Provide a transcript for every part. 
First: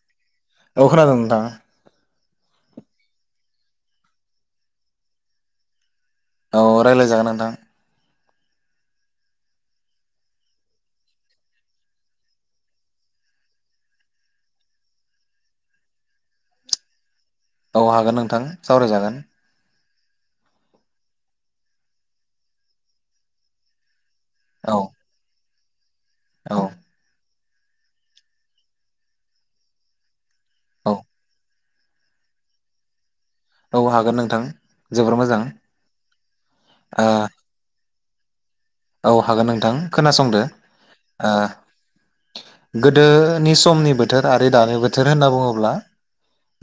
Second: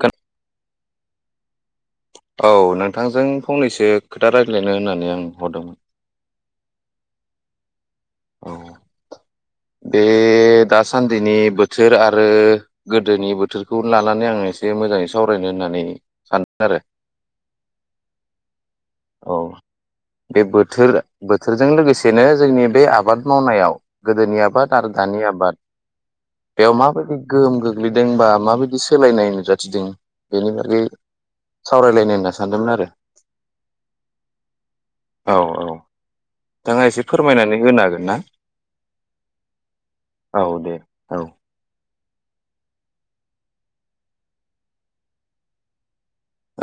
खोन [unintelligible] औ खोनादों नोंथां। औ नोंथांजों फंनैसो खोथा रायज्लायनो होननानै आं हरदोंमोन। औ रायलायजागोन नोंथां। औ बे दासान्दिनि बोथोर आरो गोदोनि बोथोरखौ लानानै आं एसे मोजाङै सावरायनो होननानै सानदों आरो। औ हागोन नोंथां सावरायजागोन। औ बे बोथोर बोथोरजों लोगोसेनो जोंनि बे आबाद मावनायाव गोदोनि औ बाद आरो दानि आबाद औ बेयाव मााबोरै गोहोम गोग्लैदोंबा माबायदि सोलायनाय नुजाथिदों? बेनि बागै औ सावरायलायनो होनना सानदोंमोन आरो। औ हागोन नोंथां जोबोर औ मोजां औ नोंथाङा एसे ओ फोरमायनानै होनो हागोन ना? औ हागोन नोंथां खोनासंदो। औ दे औ गोदोनि समनि बोथोर आरो दानि बोथोर होनना बुङोब्ला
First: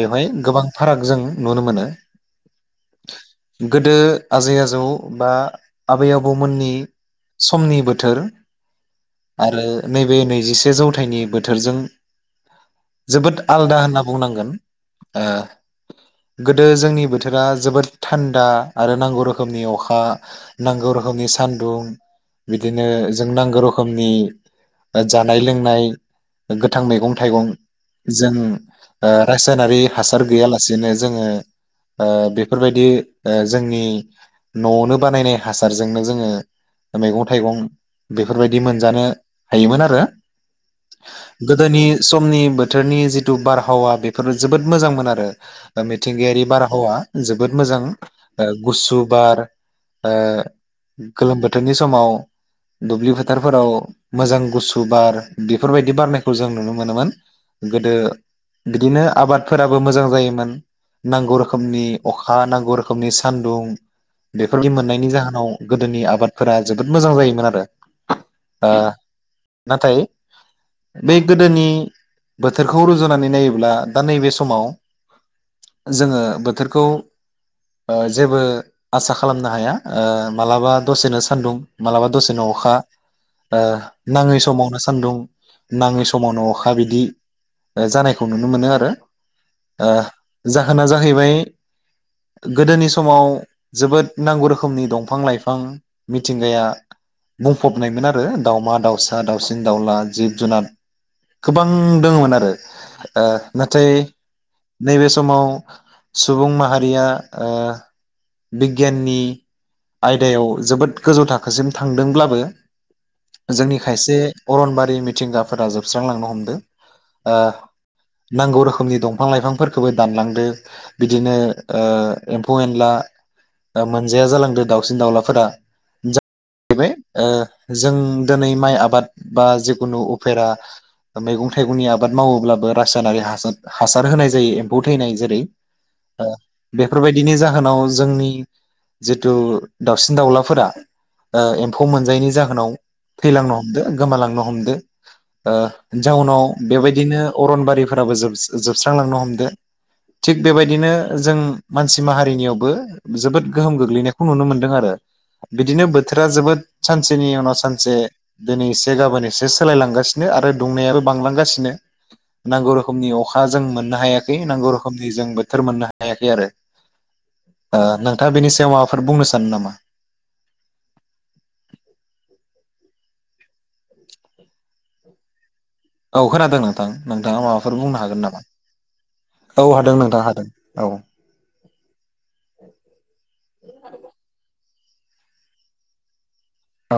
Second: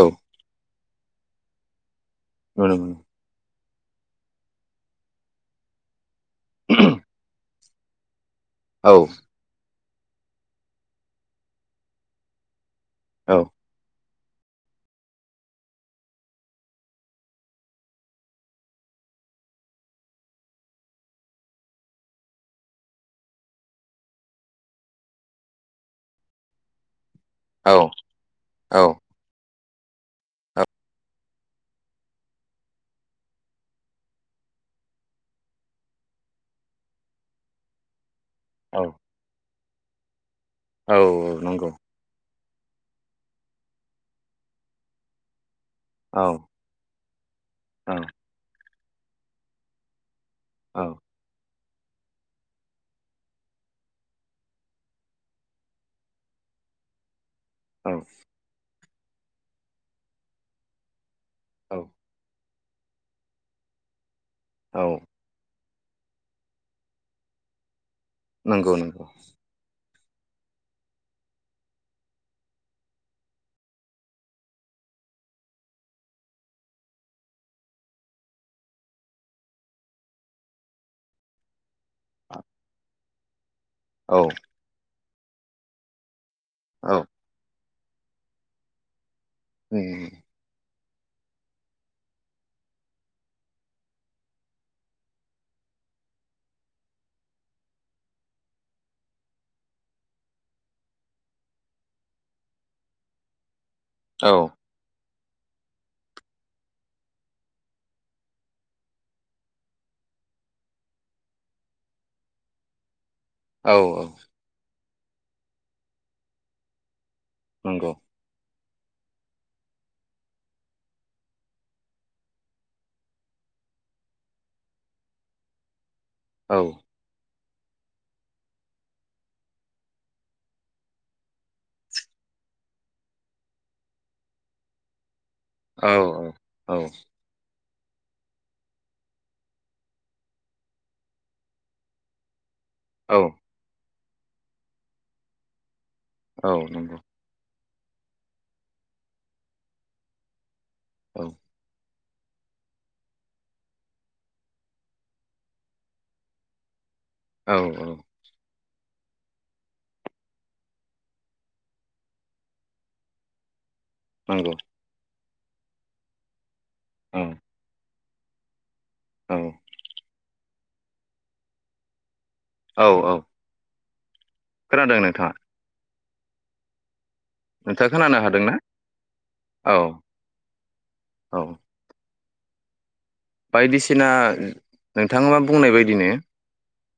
औ बेवहाय गोबां फाराग जों नुनो मोनो। [unintelligible] गोदो आजै आजौ बा आबै आबौमोननि समनि बोथोर औ आरो नैबे नैजिसे जौथाइनि बोथोरजों औ जोबोद आलदा होनना बुंनांगोन ओ गोदो जोंनि बोथोरा जोबोर थान्दा आरो नांगौ रोखोमनि अखा नांगौ रोखोमनि सान्दुं बिदिनो जों नांगौ रोखोमनि जानाय लोंनाय गोथां मैगं थाइगं जों औ ओ रासा रासायनारि हासार गैयालासेनो जोङो ओ बेफोरबायदि ओ जोंनि न'आवनो बानायनाय हासारजोंनो जोङो मैगं थाइगं बेफोरबायदि औ मोनजानो हायोमोन आरो औ नंगौ गोदोनि समनि बोथोरनि जिथु बारहावा बेफोरो जोबोद मोजांमोन आरो औ मिथिंगायारि बारहावा जोबोद मोजां ओ गुसुु बार ओ औ गोलोम बो बोथोरनि समाव दुब्लि फोथारफोराव मोजां गुसु बार बेफोरबायदि बारनायखौ जों नुनो मोनोमोन औ गोदो बिदिनो आबादफोराबो मोजां जायोमोन नांगौ औ रोखोमनि अखा नां गौ रोखोमनि सानदुं बेफोरनि औ मोननायनि जाहोनाव गोदोनि आबाद फोरा जोबोद मोजां जायोमोन आरो नोंगौ नोंगौ बै गोदोनि बोथोरखौ रुजुनानै नायोब्ला दा नै बे समाव जोङो बोथोरखौ ओ जेबो आसा खालामनो हाया ओ मालाबा दसेनो स सान्दुं मालाबा दसेनो अखा ओ औ नाङै समावनो सान्दुं नाङि स समावनो अखा औ बिदि जानायखौ नुनो मोनो आरो ओ उम जा जाहोना जाहैबाय गोदोनि समाव जोबोद नांगौ रोखोमनि दंफां लाइफां मिथिंगाया बुंफबनायमोन आरो दाउमा दाउसा दाउसिन दाउला जिब जुनार गोबां दोङमोन आरो ओ नाथाय औ नैबे स समाव सुबुं माहारिया ओ बिगियाननि आयदायाव जोबोद गोजौ थाखोसिम थांदोंब्लाबो औ जोंनि औ खायसे अरनबारि बै मिथिंगाफोरा जोबस्रांलांनो हमदों आ नंगौ नांगौ रोखोम रोखोमनि दंफां लाइफांफोरखौबो दानलांदो बिदिनो ओ एम्फौ एनला ओ मोनजाया जालांदो दाउसिन दाउलाफोरा औ [unintelligible] जों दोनै माइ आबाद बा जिखुनु उफेरा मैगं थाइगंनि आबाद मावोब्लाबो रासायनारि हासार हासार होनाय जायो एम्फौ थैनाय जेरै औ ओ औ बेफोरबायदिनो जा जाहोनाव जोंनि जिथु दाउसिन दाउलाफोरा ओ एम्फौ मोनजायैनि जाहोनाव औ थैलांनो हमदो गोमालांनो हमदो ओ जाउनाव औ नंगौ बेबायदिनो अरनबारि फोराबो जोब-जोबस्रांलांनो हमदो थिग बेबायदिनो औ जों मानसि माहारिनियावबो जोबोद गोहोम गोग्लैनायखौ नुनो मोनदों आरो बिदिनो बोथोरा जोबोद सानसेनि औ उनाव सानसे दिनै एसे गाबोन एसे सोलायलांगासिनो आरो दुंनायाबो बांलांगासिनो नांगौ रोखोमनि अखा जों मोन हायाखै नंगौ नांगौ रोखोमनि जोंबो बोथोर मोननो हायाखै आरो औ ओ नों थाङा बेनि सायावाव माबा फोर बुंनो सानो औ नामा औ औ खोनादों नोंथाङा औ खोनादों नोंथां नोंथाङा माबाफोर बुंनो खोनानो हागोन नामा हादोंना औ हादों नोंथाङा हादों औ [inaudible] बायदिसिना नोंथाङा मा बुंनाय बायदिनो औ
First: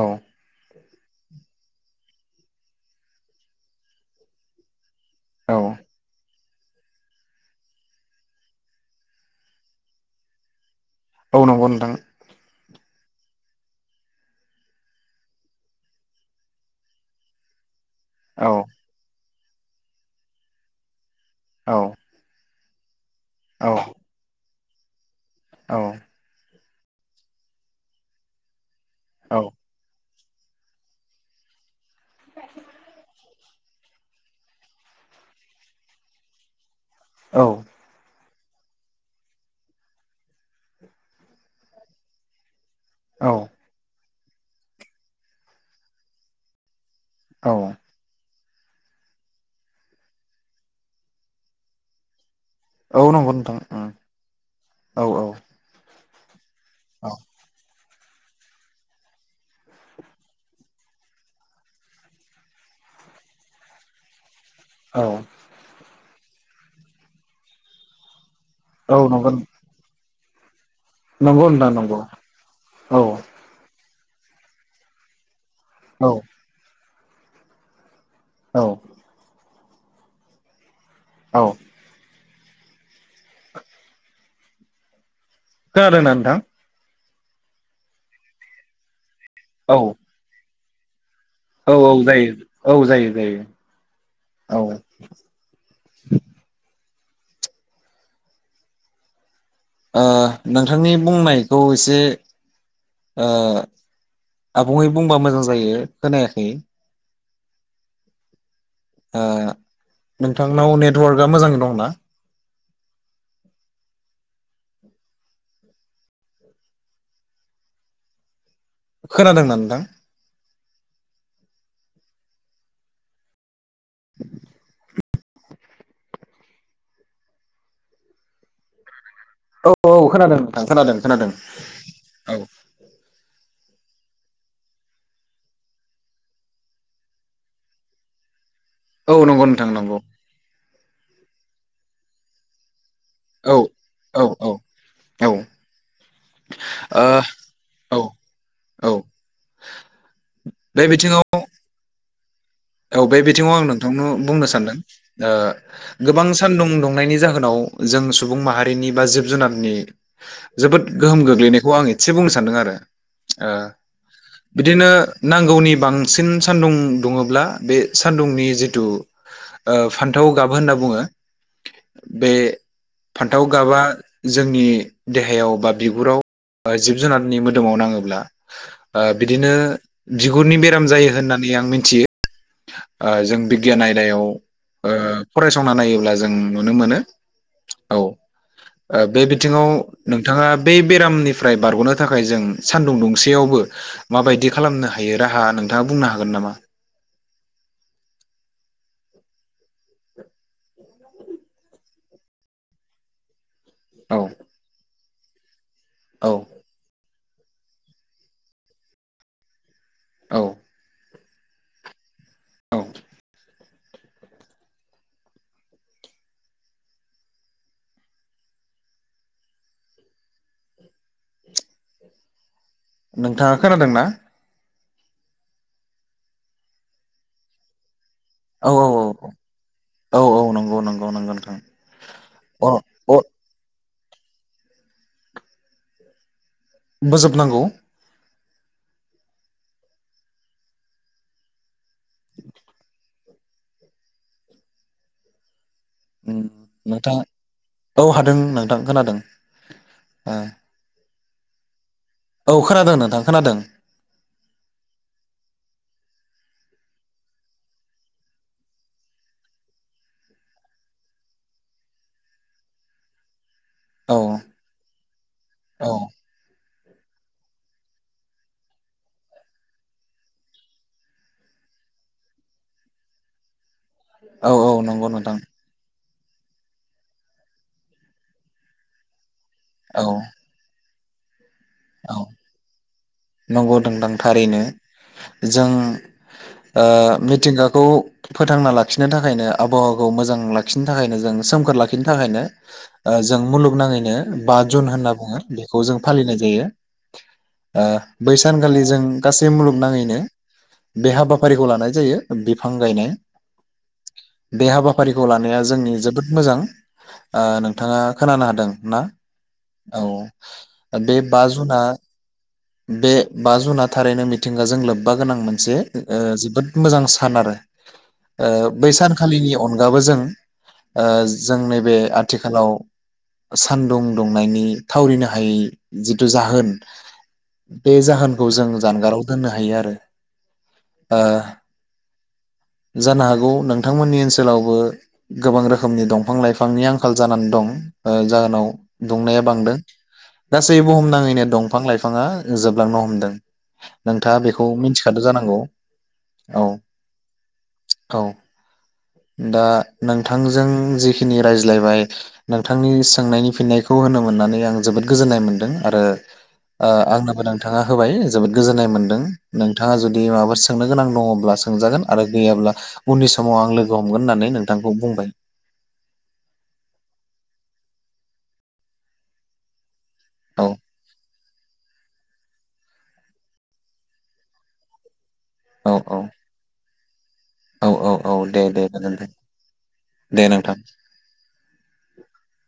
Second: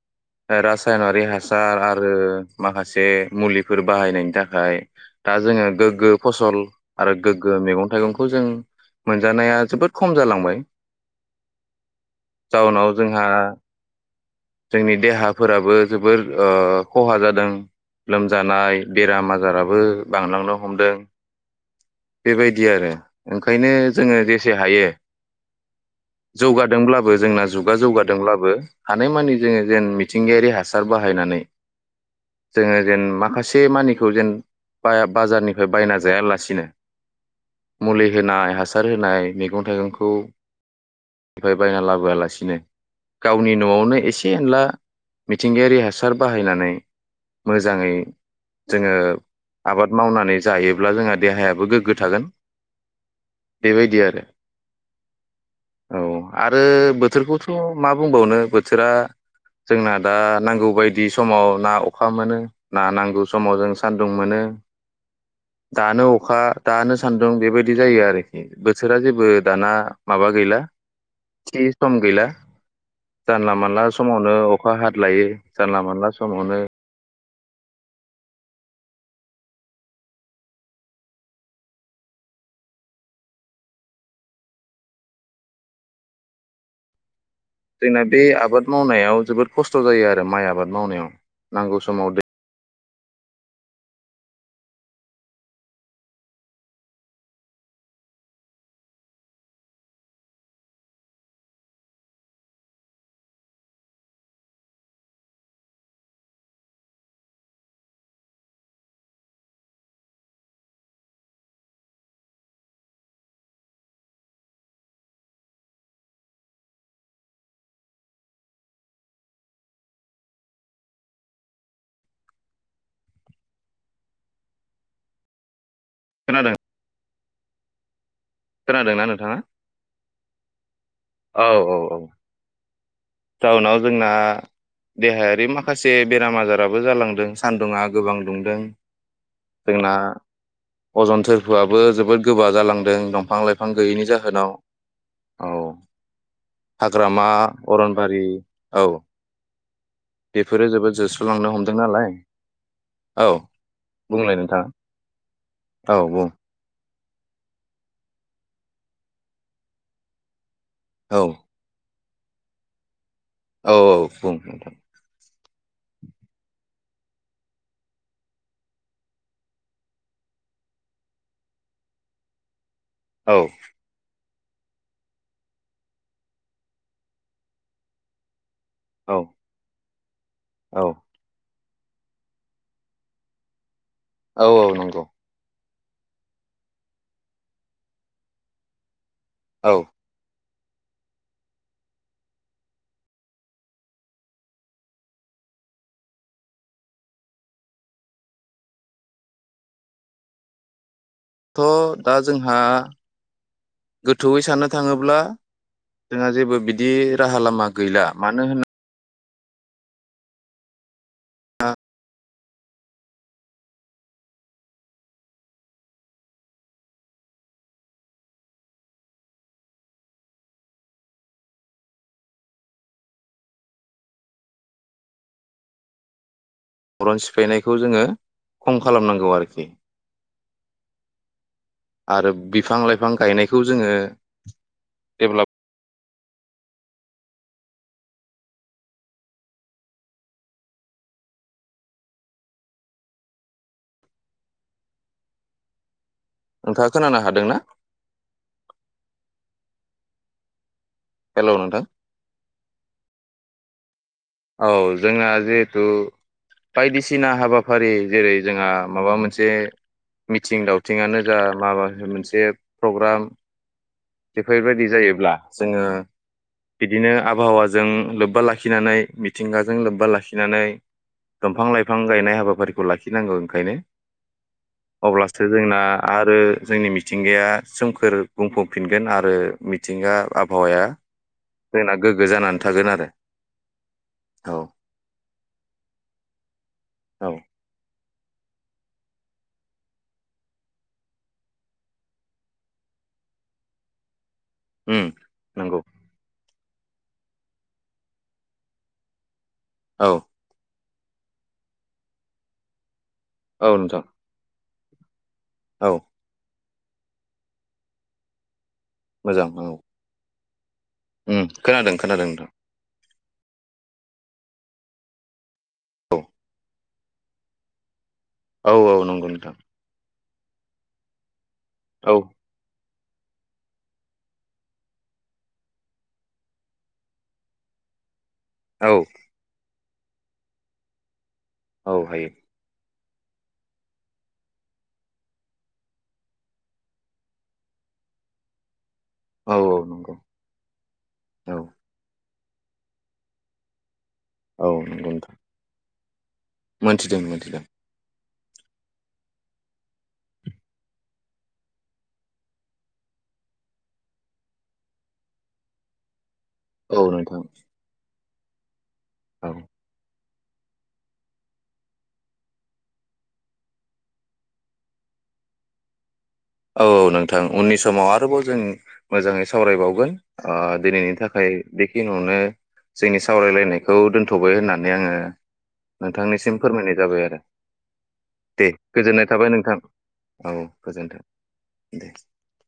राज रासायनारि हासार आरो माखासे मुलिफोर बाहायनायनि थाखाय दा औ जोङो गोग्गो फसल आरो गोग्गो मैगं थाइगंखौ जों मोनजानाया जोबोद खम जालांबाय औ नंगौ नोंथां जाउनाव जोंहा जोंनि देहाफोराबो जोबोर ओ खहा जादों औ लोमजानाय बेराम आज जाराबो बांलांनो हमदों औ बायदि आरो। औ ओंखायनो जोङो जे से हायो। औ जौगादोंब्लाबो जोंना जुगा जौगादोंब्लाबो हानाय मानि औ जोङो जेन थिंगायारि हासार बाहायनानै। जोङो जेन माखासे से मानिखौ जेन बया बाजारनिफ्राय बायना जायालासिनो औ दोनाय हासार होनाय मैगं थाइगंखौ फ्राय बायना लाबोआलासिनो गावनि नआवनो एसे ए एनला मिथिंगायारि हासार बाहायनानै मोजाङै जोङो आबाद मावनानै जायोब्ला जोंहा देहायाबो गोग्गो थागोन। औ नंगौ नोंथां बेबायदि आरो औ औ। औ आरो बोथोरखौथ मा बुंबावनो बोथोरा जोंना दा नांगौ बायदि समाव ना अखा मोनो ना नांगौ समाव जों सान्दुं मोनो। औ दानो औ अखा दानो सान्दुं बेबायदि जायो आरो। औ बोथोरा जेबो नंगौ दाना माबा गैला नंगौ थि नोंथां सम नंगौ गैला औ जानला मानला स समावनो अखा हाद्लायो जानला औ मोनला समावनो औ औ खोनादों ना नोंथां? जोंना बे आबाद मावनायाव जोबोद औ खस्थ जायो आरो माइ आबाद मावनायाव औ नांगौ औ समाव दै जायो औ जायो जायो औ ओ नोंथांनि बुंनायखौ एसे ओ आबुङै बुंबा मोजां जायो खोनायाखै ओ नोंथांनाव नेटवार्कआ मोजाङै दंना खोनादों ना नोंथां [inaudible] खोनादों खोनादों ना नों औ औ खोनादों नोंथां खोनादों खोनादों औ टाउनाव जोंना देहायारि माखासे बेराम आजाराबो जालांदों सान्दुङा गोबां दुंदों औ नंगौ नोंथां जोंना नंगौ अजन थोरफोआबो जोबोद गोबा जालां दों दंफां औ लाइफां गैयैनि औ जाहोनाव औ हाग्रामा अरन औ बेफारि औ बेफोरो बे जोबोद बिथिङाव जोस्लुलांनो हमदों दों नालाय औ बे बिथिङाव आं नोंथांनो बुंलाय बुंनो नोंथाङा सानदों ओ औ गोबां बुं सानदुं दुंनायनि जा जाहोनाव जों सुबुं माहारिनि बा जिब जुनारनि जोबोद गोहोम औ गोग्लैनायखौ आं एसे बुंनो सानदों आरो ओ औ औ बुं नोंथां बिदिनो नांगौनि बांसिन सान्दुं दुङोब्ला बे सान्दुंनि जिथु ओ फान्थाव गाब होनना बुङो बे औ फान्थाव गाबआ जोंनि देहायाव बा बिगुराव बा जिब जुनारनि मोदोमाव नाङोब्ला ओ औ बिदिनो बिगुरनि औ बेराम जायो होननानै आं मिन थियो ओ जों बिगियान आय याव औ ओ नंगौ फराय संना नायोब्ला जों नुनो मोनो औ ओ बे बिथिङाव औ नोंथाङा बे बेरामनिफ्राय बारगनो थाखाय जों सानदुं दुंसेयावबो माबायदि खालामनो हायो राहा नोंथाङा बुंनो हागोन नामा? थ दा जोंहा औ गोथौयै साननो थाङोब्ला जोंहा औ जेबो बिदि राहा लामा गैला मानो होन औ औ नोंथाङा खोनादों ना? अरन सिफायनायखौ जोङो औ खम औ खालामनांगौ औ आरोखि। औ औ नंगौ नंगौ नंगौ नोंथां। आरो अ बिफां लाइफां अ गायनायखौ जोङो देबलब बोजोबनांगौ नोंथाङा खोनानो नोंथांआ हादोंना औ हादों नोंथां खोनादों। आ हेलौ नोथां औ खोनादों नोंथां खोनादों। औ जोंना जिहेथु बायदिसिना हाबाफारि जेरै जोंहा माबा मोनसे मिथिं दावथिङानो जा माबा मोनसे प्रग्राम औ बेफोरबायदि जायोब्ला जोङो औ बिदिनो आबहावाजों लोब्बा लाखिनानै मिथिंगाजों लोब्बा लाखिनानै दंफां लाइफां गायनाय हाबाफारिखौ लाखिनांगौ ओंखायनो। औ औ नंगौ नोंथां। अब्लासो जोंना आरो जोंनि मिथिंगाया सोमखोर बुंफबफिनगोन आरो औ मिथिंगा आबहावाया जोंना औ गोग्गो जानानै थागोन आरो। नंगौ [unintelligible] औ थारैनो जों ओ औ मिथिंगाखौ फोथांना लाखिनो थाखायनो आबहावाखौ मोजां लाखिनो थाखायनो जों सोमखोर लाखिनो थाखायनो ओ जों मुलुगनाङैनो बा झुन उम होनना बुङो बेखौ नंगौ जों फालिनाय जायो। ओ बैसानखालि जों गासै बे औ मुलुगनाङैनो बे हाबाफारिखौ लानाय जायो बिफां गायनाय। औ नोंथां। बे हाबाफारि खौ लानाया औ जोंनि जोबोद मोजां। ओ नोंथाङा खोनानो हादों। ना? मोजां औ ओ बे बा उम जुना खोनादों खोनादों नोंथां बे बा जुना थारैनो मिथिंगाजों लोब्बा गोनांमोन। मोनसे ओ औ जिबोद मोजां सान आरो। ओ औ बै औ नंगौ सानखालिनि नोंथां अनगाबो जों ओ जों नैबे औ आथिखालाव सानदुं दुंनायनि थावरिनो हायै जिथु जाहोन बे जाहोन खौ जों औ जानगाराव दोननो हायो आरो। ओ [unintelligible] हायो जानो हागौ नोंथांमोननि ओनसोलावबो गोबां रोखोमनि दंफां लाइफांनि आंखाल जानानै दं ओ जाहोनाव दुंनाया औ बांदों औ नंगौ गासै बुहुमनाङैनो औ दंफां लाइफाङा जोबलांनो हमदों। नोंथाङा बेखौ औ नंगौ मिथिखादो नोंथां जानांगौ। औ मोनथिदों मोनथिदों। दा नोंथांजों जिखिनि रायज्लायबाय नोंथांनि सोंनायनि फिननायखौ होनो मोननानै आं जोबोद गोजोननाय मोन्दों। आरो ओ औ नोंथां आंनोबो नोंथाङा होबाय जोबोद गोजोननाय मोन दों औ नोंथाङा जु दि माबाफोर सोंनो गोनां दङब्ला सोंजागोन आरो गैयाब्ला उननि समाव आं लोगो हमगोन होननानै नोंथांखौ बुंबाय। औ औ नोंथां उननि समाव आरोबाव जों मोजाङै सावरायबावगोन। अ औ दिनैनि थाखाय बेखिनियावनो जोंनि सावरायलायनायखौ दोनथबाय होननानै आङो औ औ नोंथांनिसिम फोरमायनाय जाबाय आरो। औ औ औ दे दे गोजोननाय गोजोनथों थाबाय नोंथां। [unintelligible]